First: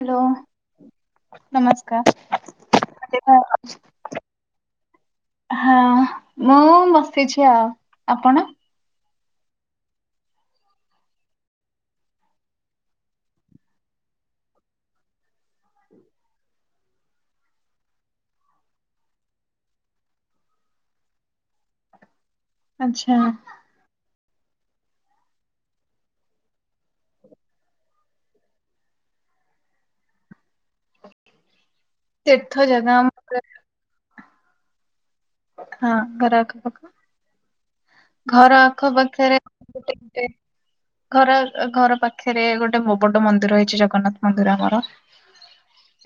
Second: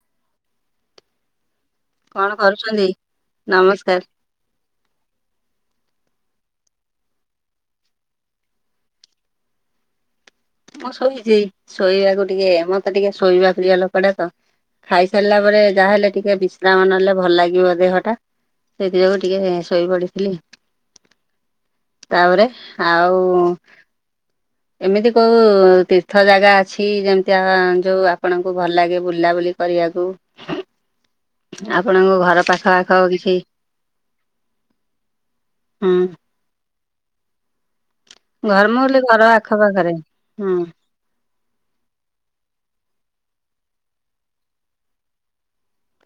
Hello କଣ କରୁଛନ୍ତି? ନମସ୍କାର। ନମସ୍କାର [unintelligible] ହଁ ମୁଁ ବସିଛି ଆଉ ଆପଣ? ମୁଁ ଶୋଇଛି। ଶୋଇବାକୁ ଟିକେ ମତେ ଟିକେ ଶୋଇବା ଫିଡିଆ ଲୋକଟା ତ। ଖାଇସାରିଲା ପରେ ଯାହାହେଲେ ଟିକେ ବି ଶ୍ରାମ ନେଲେ ଭଲ ଲାଗିବ ଦେହଟା। ସେଇଥିପାଇଁ ମୁଁ ଟିକେ ଶୋଇ ପଡ଼ିଥିଲି। ତାପରେ ଆଚ୍ଛା ଆଉ ଏମିତି କୋଉ ତୀର୍ଥ ଜାଗା ଅଛି ଯେମତିଆ ଯୋଉ ଆପଣଙ୍କୁ ଭଲ ଲାଗେ ବୁଲା ବୁଲି କରିଆକୁ? [inaudible] ଆପଣଙ୍କ ଘର ତୀର୍ଥ ପାଖ ଜାଗା ଆଖ ଆମ କିଛି ହଁ ହୁଁ ଘର ଆଖ ପାଖ। ଘର ମୁଁ କହିଲି ଘର ଆଖପାଖରେ ଆଖ ପାଖରେ [unintelligible] ହୁଁ ଘର ଆଖ୍ ଘର ପାଖରେ ଗୋଟେ ମୋବଡ ମନ୍ଦିର ହେଇଛି ଜଗନ୍ନାଥ ମନ୍ଦିର ଆମର।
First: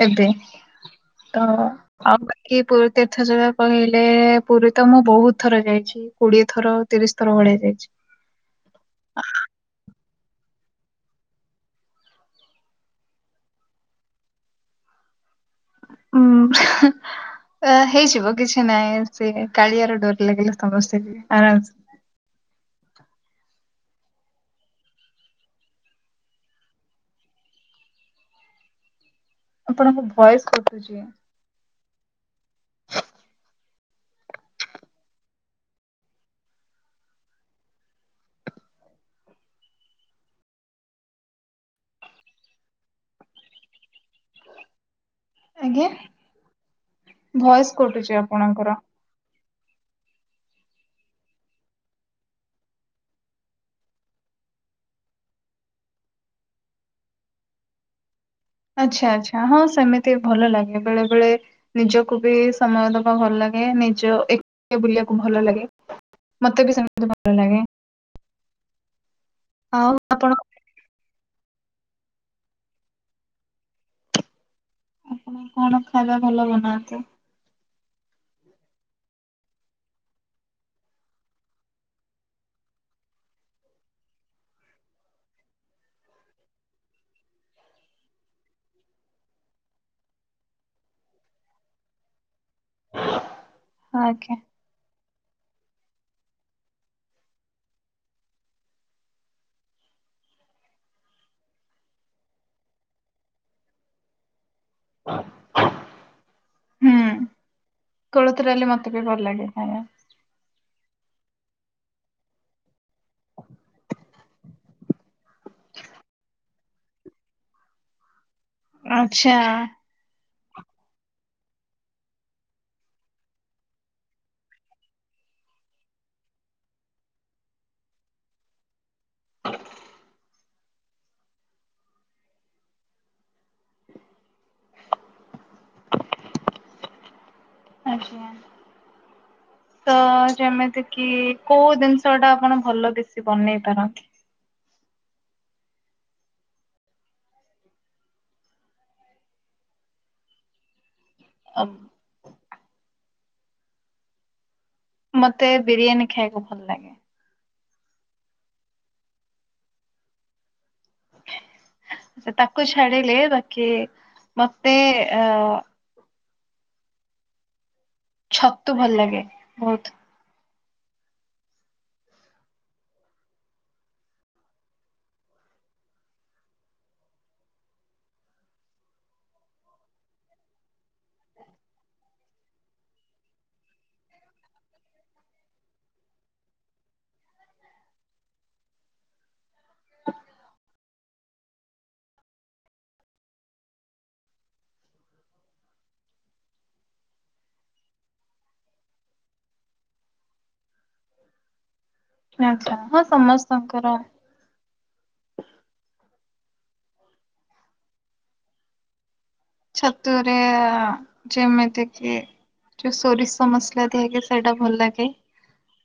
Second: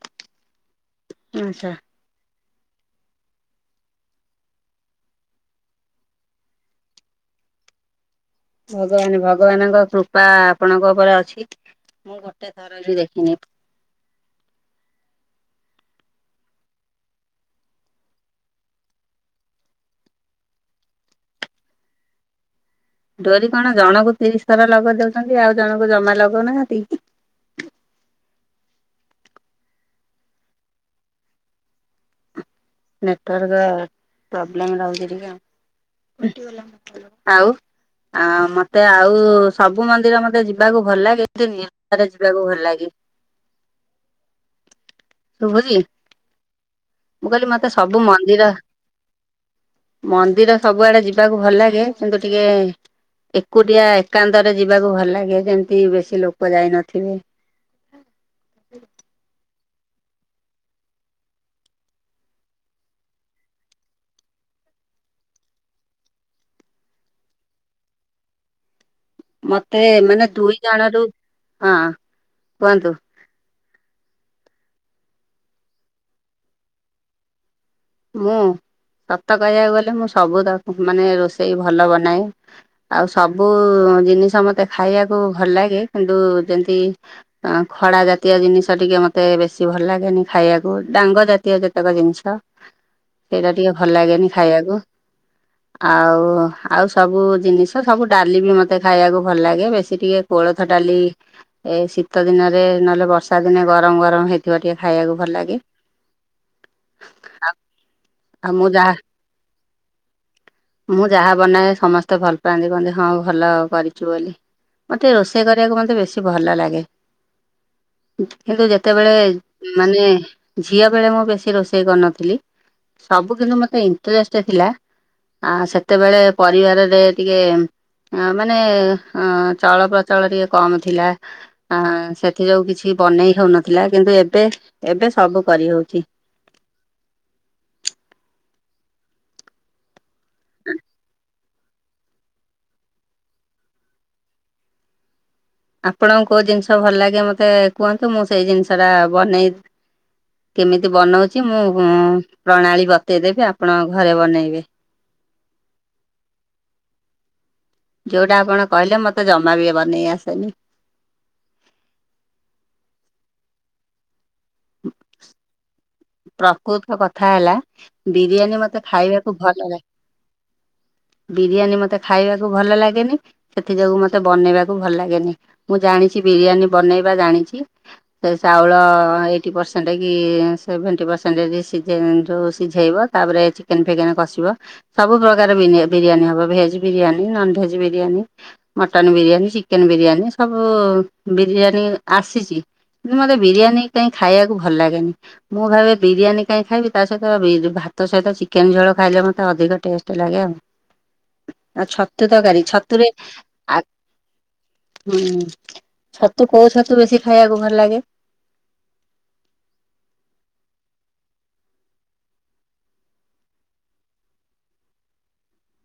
ଏବେ ତ ଆଚ୍ଛା। ଆଉ ବାକି ପୁରୀ ତୀର୍ଥ ଜାଗା କହିଲେ, ପୁରୀ ତ ମୁଁ ବହୁତ ଥର ଯାଇଛି। କୋଡ଼ିଏ ଥର ତିରିଶ ଥର ଭଳିଆ ଯାଇଛି। ଭଗବାନେ, ଭଗବାନଙ୍କ କୃପା ଆପଣଙ୍କ ଉପରେ ଅଛି। ମୁଁ ଗୋଟେ ଥର ବି ଦେଖିନି। ଉଁ। ଅ ହେଇଯିବ କିଛି ନାହିଁ ସେ କାଳିଆର ଡୋରି ଲାଗିଲା ସମସ୍ତେ ଆରାମ ସେ ଡୋରି କଣ ଜଣଙ୍କୁ ତିରିଶ ଥର ଲଗେଇ ଦଉଛନ୍ତି। ଆଉ ଜଣଙ୍କୁ ଜମା ଲଗଉନାହାନ୍ତି କି? ଆପଣଙ୍କ ଭଏସ କଟୁଛି। ନେଟୱର୍କ ପ୍ରୋବ୍ଲେମ ରହୁଛି ଟିକେ। ଆଉ ଆ ମତେ ଆଉ ସବୁ ମନ୍ଦିର ମତେ ଯିବାକୁ ଭଲ ଲାଗେ [unintelligible] ସାରଜିବାକୁ ଭଲ ଲାଗେ। ଶୁଭୁଛି? ଆଜ୍ଞା ମୁଁ କହିଲି ଭଏସ୍ ମତେ ସବୁ କଟୁଛି ମନ୍ଦିର ଆପଣଙ୍କର ମନ୍ଦିର ସବୁଆଡେ ଯିବାକୁ ଭଲ ଲାଗେ କିନ୍ତୁ ଟିକେ ଏକୁଟିଆ ଏକାନ୍ତରେ ଯିବାକୁ ଭଲ ଲାଗେ ଯେମତି ବେଶୀ ଲୋକ ଯାଇନଥିବେ। ଆଚ୍ଛା ଆଚ୍ଛା ହଁ ସେମିତି ଭଲ ଲାଗେ ବେଳେ ବେଳେ ନିଜକୁ ବି ସମୟ ଦବା ଭଲ ଲାଗେ। ନିଜ ଏକ ବୁଲିବାକୁ ଭଲ ଲାଗେ। ମତେ ବି ସେମିତି ଭଲ ଲାଗେ। ମତେ ଆଉ ମାନେ ଆପଣ ଦୁଇ ଜଣ ରୁ ହଁ କୁହନ୍ତୁ। ଆପଣ କଣ ଖାଇବା ଭଲ ବନାନ୍ତି? ମୁଁ ସତ କହିବାକୁ ଗଲେ ମୁଁ ସବୁ ତାକୁ ମାନେ ରୋଷେଇ ଭଲ ବନାଏ। ଆଉ ସବୁ ଜିନିଷ ମତେ ଖାଇବାକୁ ଭଲ ଲାଗେ କିନ୍ତୁ ଯେମତି ଅ ଖଡ଼ା ଜାତୀୟ ଜିନିଷ ଟିକେ ମତେ ବେଶି ଭଲ ଲାଗେନି ଖାଇବାକୁ। ଡାଙ୍ଗ ଜାତୀୟ ଯେତେକ ଜିନିଷ ସେଇଟା ଟିକେ ଭଲ ଲାଗେନି ଆଜ୍ଞା ଖାଇବାକୁ। ଆଉ ଆଉ ସବୁ ଜିନିଷ ସବୁ ଡାଲି ବି ମତେ ଖାଇବାକୁ ଭଲ ଲାଗେ। ବେଶୀ ଟିକେ କୋଳଥ ଡାଲି ଏ ଶୀତ ଦିନରେ ନହେଲେ ବର୍ଷା ଦିନେ ଗରମ ଗରମ ହେଇଥିବ ଟିକେ ଖାଇବାକୁ ଭଲ ଲାଗେ। ହୁଁ କୋଳଥ ଆଉ ମୁଁ ଡାଲି ଯାହା ମତେ ବି ଭଲ ଲାଗେ ଖାଇବାକୁ। ମୁଁ ଯାହା ବନାଏ ସମସ୍ତେ ଭଲ ପାଆନ୍ତି ବ ହଁ ଭଲ କରିଛୁ ବୋଲି ମୋତେ। ରୋଷେଇ କରିବାକୁ ମତେ ବେଶୀ ଭଲ ଲାଗେ। କିନ୍ତୁ ଯେତେବେଳେ ଆଚ୍ଛା ମାନେ ଝିଅ ବେଳେ ମୁଁ ବେଶୀ ରୋଷେଇ କରିନଥିଲି। ଥିଲି ସବୁ କିନ୍ତୁ ମତେ ଇନ୍ତ୍ରେଷ୍ଟ ଥିଲା। ଆ ସେତେବେଳେ ପରିବାରରେ ଟିକେ ଆ ମାନେ ହ ଚଳ ପ୍ରଚଳ ଟିକେ କମ ଥିଲା। ସେଥିଯୋଗୁଁ କିଛି ବନେଇ ହେଉନଥିଲା କିନ୍ତୁ ଏବେ ଏବେ ସବୁ କରିହଉଛି। ଆଚ୍ଛା ତ। ଯେମିତି କି କୋଉ ଜିନିଷ ଟା ଆପଣ ଭଲ ବେଶୀ ବନେଇ ପାରନ୍ତି। ଆପଣଙ୍କୁ କଉ ଜିନିଷ ଭଲ ଲାଗେ ମୋତେ କୁହନ୍ତୁ ମୁଁ ସେଇ ଜିନିଷଟା ବନେଇ। କେମିତି ବନଉଛି ମୁଁ ପ୍ରଣାଳୀ ବତେଇଦେବି ଆପଣ ଘରେ ବନେଇବେ। ମତେ ବିରିୟାନୀ ଖାଇବାକୁ ଭଲ ଲାଗେ। ଯଉଟା ଆପଣ କହିଲେ ମୋତେ ଜମା ବି ବନେଇ ଆସେନି। ଏ ତାକୁ ଛାଡ଼ିଲେ ବାକି ମତେ ଅ। ପ୍ରକୃତ କଥା ହେଲା ବିରିୟାନୀ ଛତୁ ମତେ ଭଲ ଲାଗେ ଖାଇବାକୁ ଭଲ ଲା ବହୁତ। ବିରିୟାନୀ ମତେ ଖାଇବାକୁ ଭଲ ଲାଗେନି। ସେଥି ଯୋଗୁ ମତେ ବନେଇବାକୁ ଭଲ ଲାଗେନି ମୁଁ ଜାଣିଛି ବିରିୟାନୀ ବନେଇବା ଜାଣିଛି। ସେ ଚାଉଳ ଏଇଟି ପରସେଣ୍ଟ କି ସେଭେଣ୍ଟି ପରସେଣ୍ଟେଜ ସିଝେ ଯୋଉ ସିଝେଇବ ତାପରେ ଚିକେନ୍ ଫିକେନ୍ କଷିବ। ସବୁ ପ୍ରକାର ବିନି ବିରିୟାନୀ ହବ veg biryani, non veg biryani, mutton biryani ଚି ଚିକେନ ବିରିୟାନୀ ସବୁ। ବିରିୟାନୀ ଆସିଛି କିନ୍ତୁ ମତେ ବିରିୟାନୀ କାହିଁ ଖାଇବାକୁ ଭଲ ଲାଗେନି। ମୁଁ ଭାବେ ବିରିୟାନୀ କାହିଁ ଖାଇବି ତା ସହିତ ବି ଯୋଉ ଭାତ ସହିତ ଚିକେନ ଝୋଳ ଖାଇଲେ ମୋତେ ଅଧିକ ଟେଷ୍ଟ ଲାଗେ ଆଉ। ଆ ଛତୁ ତରକାରୀ ହଁ ଛତୁରେ ଆ ସମସ୍ତଙ୍କର ହୁଁ। ଛତୁ କୋଉ ଛତୁ ବେଶୀ ଖାଇବାକୁ ଭଲ ଲାଗେ? ଛତୁରେ ଆ ଯେମିତି କିି। ଯୋଉ ସୋରିଷ ମସଲା ଦିଆହେଇକି ସେଇଟା ଭଲ ଲାଗେ।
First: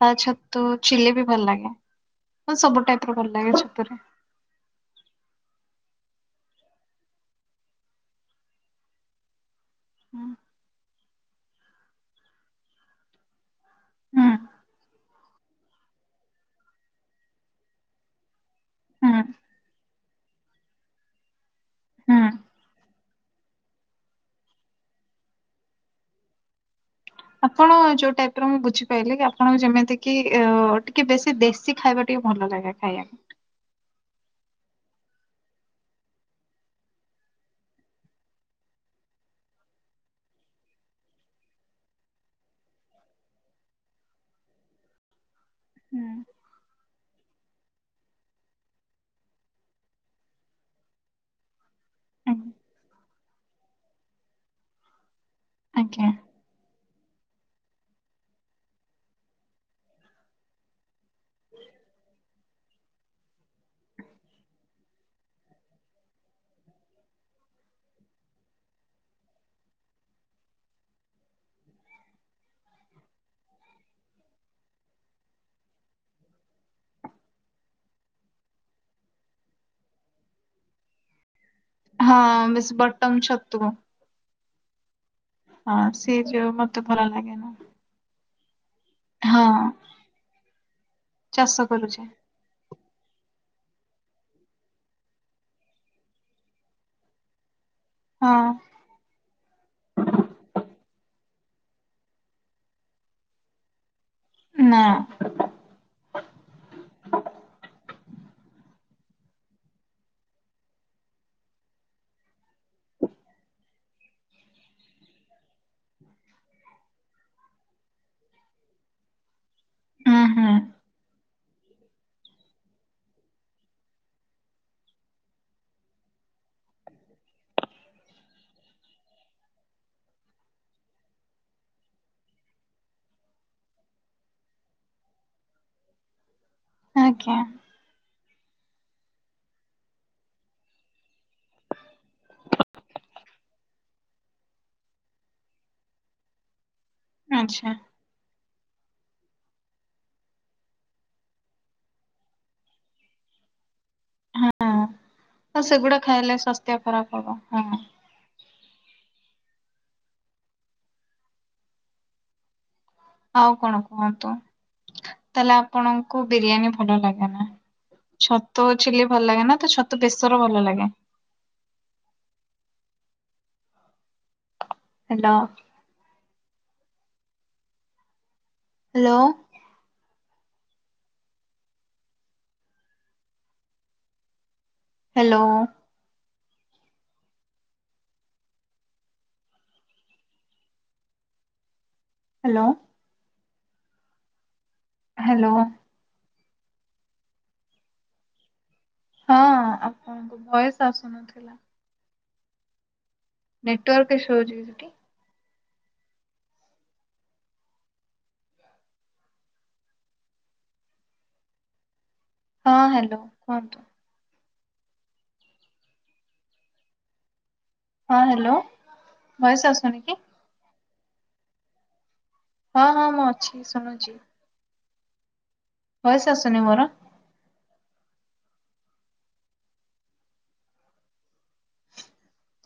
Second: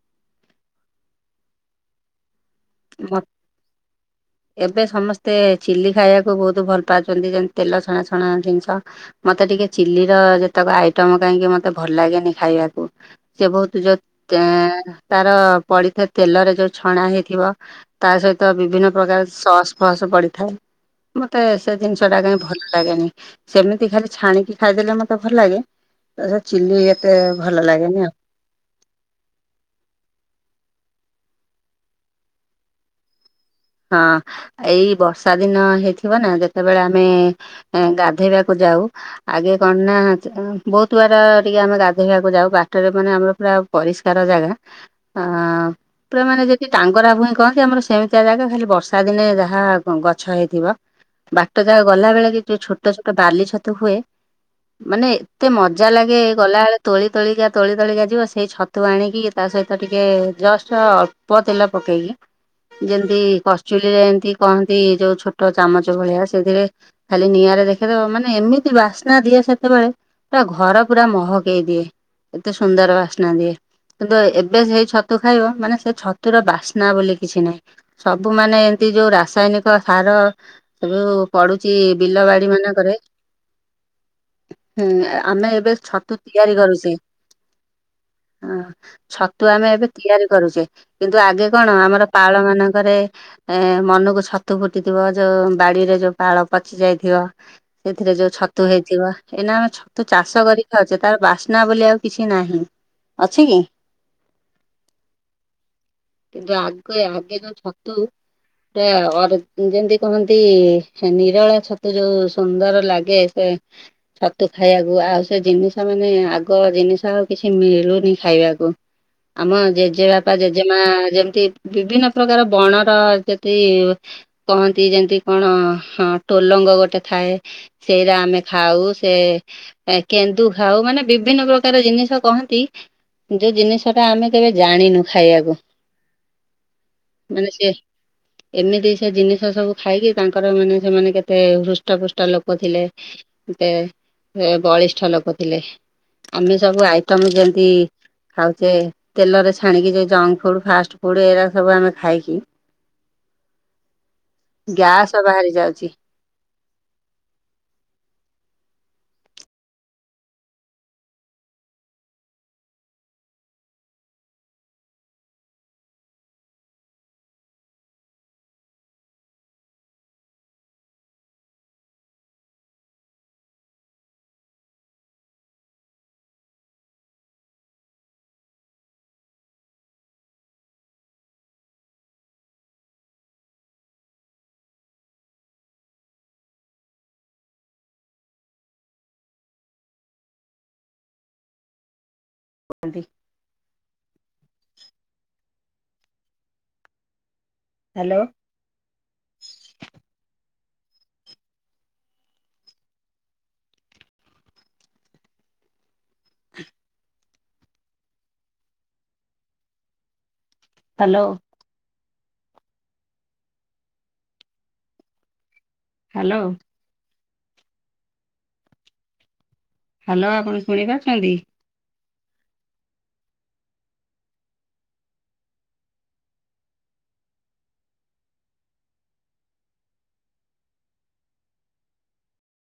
ଆଉ ଛତୁ ଚିଲି ବି ଭଲ ଲାଗେ। ଉଁ ସବୁ ଟାଇପ ର ଭଲ ଲାଗେ ଛତୁରେ। ଏବେ ସମସ୍ତେ ଚିଲି ଖାଇବାକୁ ବହୁତ ଭଲ ପାଉଛନ୍ତି ଯେମିତି ତେଲ ଛଣାଛଣା ଜିନିଷ। ମତେ ଟିକେ ଚିଲିର ହୁଁ ଯେତେକ ଆଇଟମ କାହିଁକି ମତେ ଭଲ ଲାଗେନି ଖାଇବାକୁ ସେ ବହୁ ତ ଯୋଉ ତାଁ ତାର ପଡିଥିବା ତେଲରେ ଯୋଉ ଛଣା ହେଇଥିବ। ତା ସହିତ ବିଭିନ୍ନ ହୁଁ ପ୍ରକାର ସସ ଫସ ପଡିଥାଏ ମତେ। ସେ ଜିନିଷ ହୁଁ। ଟା କାହିଁ ଭଲ ଲାଗେନି ସେମିତି ଖାଲି ଛାଣିକି ଖାଇଦେଲେ ମତେ ଭଲ ଲାଗେ। ତ ସେ ଚିଲି ଏତେ ଭଲ ଲାଗେନି ଆଉ। ତ୍ର ମୁଁ ବୁଝିପାଈଲିି କି ଆପଣଙ୍କୁ ଯେମିତି କିି ଅ ଟିକେ ବେଶୀ ଦେଶୀ ଖାଇବା ଟିକେ ଭଲ ଲାଗେ ଖାଇବାକୁ। ହଁ ଏଇ ବର୍ଷା ଦିନ ହେଇଥିବ ନା ଯେତେବେଳେ ଆମେ। ଏଁ ଗାଧେଇବାକୁ ଯାଉ। ଆଗେ କଣ ନା ତ ଅଁ ବହୁତ ବାଟ ଟିକେ ଆମେ ଗାଧେଇବାକୁ ଯାଉ ବାଟରେ ମାନେ ଆମର ପୁରା। ପରିଷ୍କାର ଜାଗା ଅ ପୁରା ମାନେ ଯଦି ଟାଙ୍ଗରା ଭୁଇଁ କହନ୍ତି ଆମର ସେମିତିଆ ଜାଗା। ଖାଲି ବର୍ଷା ଦିନେ ଯାହା ଅଁ ଗଛ ହେଇଥିବ ବାଟ ଯାକ ଗଲା ବେଳେ କି ହୁଁ। ଯୋଉ ଛୋଟ ଛୋ ଗୋଟେ ବାଲି ଛତୁ ହୁଏ ମାନେ ଏତେ ମଜା ଆଜ୍ଞା ଲାଗେ। ଗଲାବେଳେ ତୋଳି ତୋଳିକା ତୋଳି ତୋଳିକା ଯିବ ସେଇ ଛତୁ ଆଣିକି ତା ସହିତ ଟିକେ ଜଷ୍ଟ। ପ ତେଲ ପକେଇକି ଯେମିତି। କସ ଚୁଲିରେ ଏମିତି କହନ୍ତି ଯୋଉ ଛୋଟ ଚାମଚ ଭଳିଆ ସେଥିରେ। ଖାଲି ନିଆଁରେ ଦେଖେଇଦବ ମାନେ ଏମିତି ବାସ୍ନା ଦିଏ ସେତେବେଳେ। ପୁରା ଘର ପୁରା ମହକେଇ ଦିଏ ଏତେ ସୁନ୍ଦର ବାସ୍ନା ଦିଏ। କିନ୍ତୁ ଏବେ ସେଇ ଛତୁ ଖାଇବ ମାନେ ସେ ଛତୁର ବାସ୍ନା ବୋଲି କିଛି ନାହିଁ। ସବୁମାନେ ଏମିତି ଯୋଉ ରାସାୟନିକ ସାର ଯଉ। ପଡୁଛି ବିଲ ବାଡି ହଁ ବେଶୀ ମାନଙ୍କରେ ବଟମ ଛତୁ ହୁଁ ଆ ଆମେ ଏବେ ହଁ ଛତୁ ସିଏ ଯୋଉ ତିଆରି ମତେ କରୁଛି। ଭଲ ଲାଗେନା ହଁ ହଁ ଛତୁ ଆମେ ଏବେ ତିଆରି କରୁଛେ କିନ୍ତୁ ଆଗେ ଚାଷ କଣ କରୁଛେ ଆମର ପାଳ ମାନ ରେ ଏ ମନକୁ ଛତୁ ଫୁଟିଥିବ ଯୋଉ ବାଡିରେ ଯୋଉ ପାଳ ପଚି ଯାଇଥିବ। ସେଥିରେ ଯୋଉ ହଁ ଛତୁ ହେଇ ଥିବା ଏଇନା ଆମେ ଛତୁ ଚାଷ କରିକ ଖାଉଛେ ତାର ବାସ୍ନା ବୋଲି ଆଉ କିଛି ନାହିଁ। ଅଛି କି? ନା। କିନ୍ତୁ ଆଗେ ଆଗେ ଯୋଉ ଛତୁ ରେ ଅର୍ଗ ଯେମିତି କହନ୍ତି ନିରଳା ଛତୁ ଯୋଉ ସୁନ୍ଦର ଲାଗେ ସେ ଛତୁ ଖାଇବାକୁ ଆଉ ସେ ଜିନିଷ ମାନେ ଆଗ ଜିନିଷ ଆଉ କିଛି ମିଳୁନି ଖାଇବାକୁ। ଆମ ହୁଁ ଜେଜେବାପା ହୁଁ ଜେଜେମା ଯେମତି ବିଭିନ୍ନ ପ୍ରକାର ବଣ ର ଯଦି କହନ୍ତି ଯେମିତି କଣ ହ ଟୋଲଙ୍ଗ ଗୋଟେ ଥାଏ। ସେଇରା ଆମେ ଖାଉ ସେ ଏ କେନ୍ଦୁ ଖାଉ ମାନେ ବିଭିନ୍ନ ପ୍ରକାର ଜିନିଷ କହନ୍ତି। ଯୋଉ ଜିନିଷ ଟା ଆମେ କେବେ ଜାଣିନୁ ଖାଇବାକୁ। ଆଜ୍ଞା ମାନେ ସେ ଏମିତି ସେ ଜିନିଷ ସବୁ ଖାଇକି ତାଙ୍କର ମାନେ ସେମାନେ କେତେ ହୃଷ୍ଟ ପୃଷ୍ଟ ଲୋକ ଥିଲେ। ଦେ ଏ ବଳିଷ୍ଠ ଲୋକ ଥିଲେ ଆମେ ସବୁ ଆଇ ଷ୍ଟମ ଯେମତି ଆଚ୍ଛା ଖାଉଛେ ତେଲରେ ଛାଣିକି ଯ ଜଙ୍କ ଫୁଡ ଫାଷ୍ଟ ଫୁଡ ଏଗା ସବୁ ଆମେ ଖାଇକି ହଁ ଗ୍ୟାସ ବାହାରି ତ ଯାଉଛି ସେଗୁଡା ଖାଇଲେ ସ୍ୱାସ୍ଥ୍ୟ ଖରାପ ହବ ହଁ। ଆଉ କଣ କୁହନ୍ତୁ ତାହେଲେ ଆପଣଙ୍କୁ ବିରିୟାନୀ ଭଲ ଲାଗେ ନା? ଛତୁ ଆଉ ଛିଲି ଭଲ ଲାଗେ ନା ତା ଛତୁ ବେସର ଭଲ ଲାଗେ? Hello. Hello. Hello. Hello. Hello. Hello. ହଁ ଆପଣଙ୍କୁ ଭୟସ ଆସୁନଥିଲା। ନେଟୱାର୍କ ଇସ୍ୟୁ ହଉଛି କି ସେଠି? ହ୍ୟାଲୋ। ହଁ ହ୍ୟାଲୋ କୁହନ୍ତୁ। ହ୍ୟାଲୋ। ହଁ ହ୍ୟାଲୋ ଭୟେସ ଆସୁ ହ୍ୟାଲୋ ଆପଣ ଶୁଣିପାରୁଛନ୍ତି? ହଁ ହଁ ମୁଁ ଅଛି ଶୁଣୁଛି। ଭଏସ ଆସୁନି ମୋର?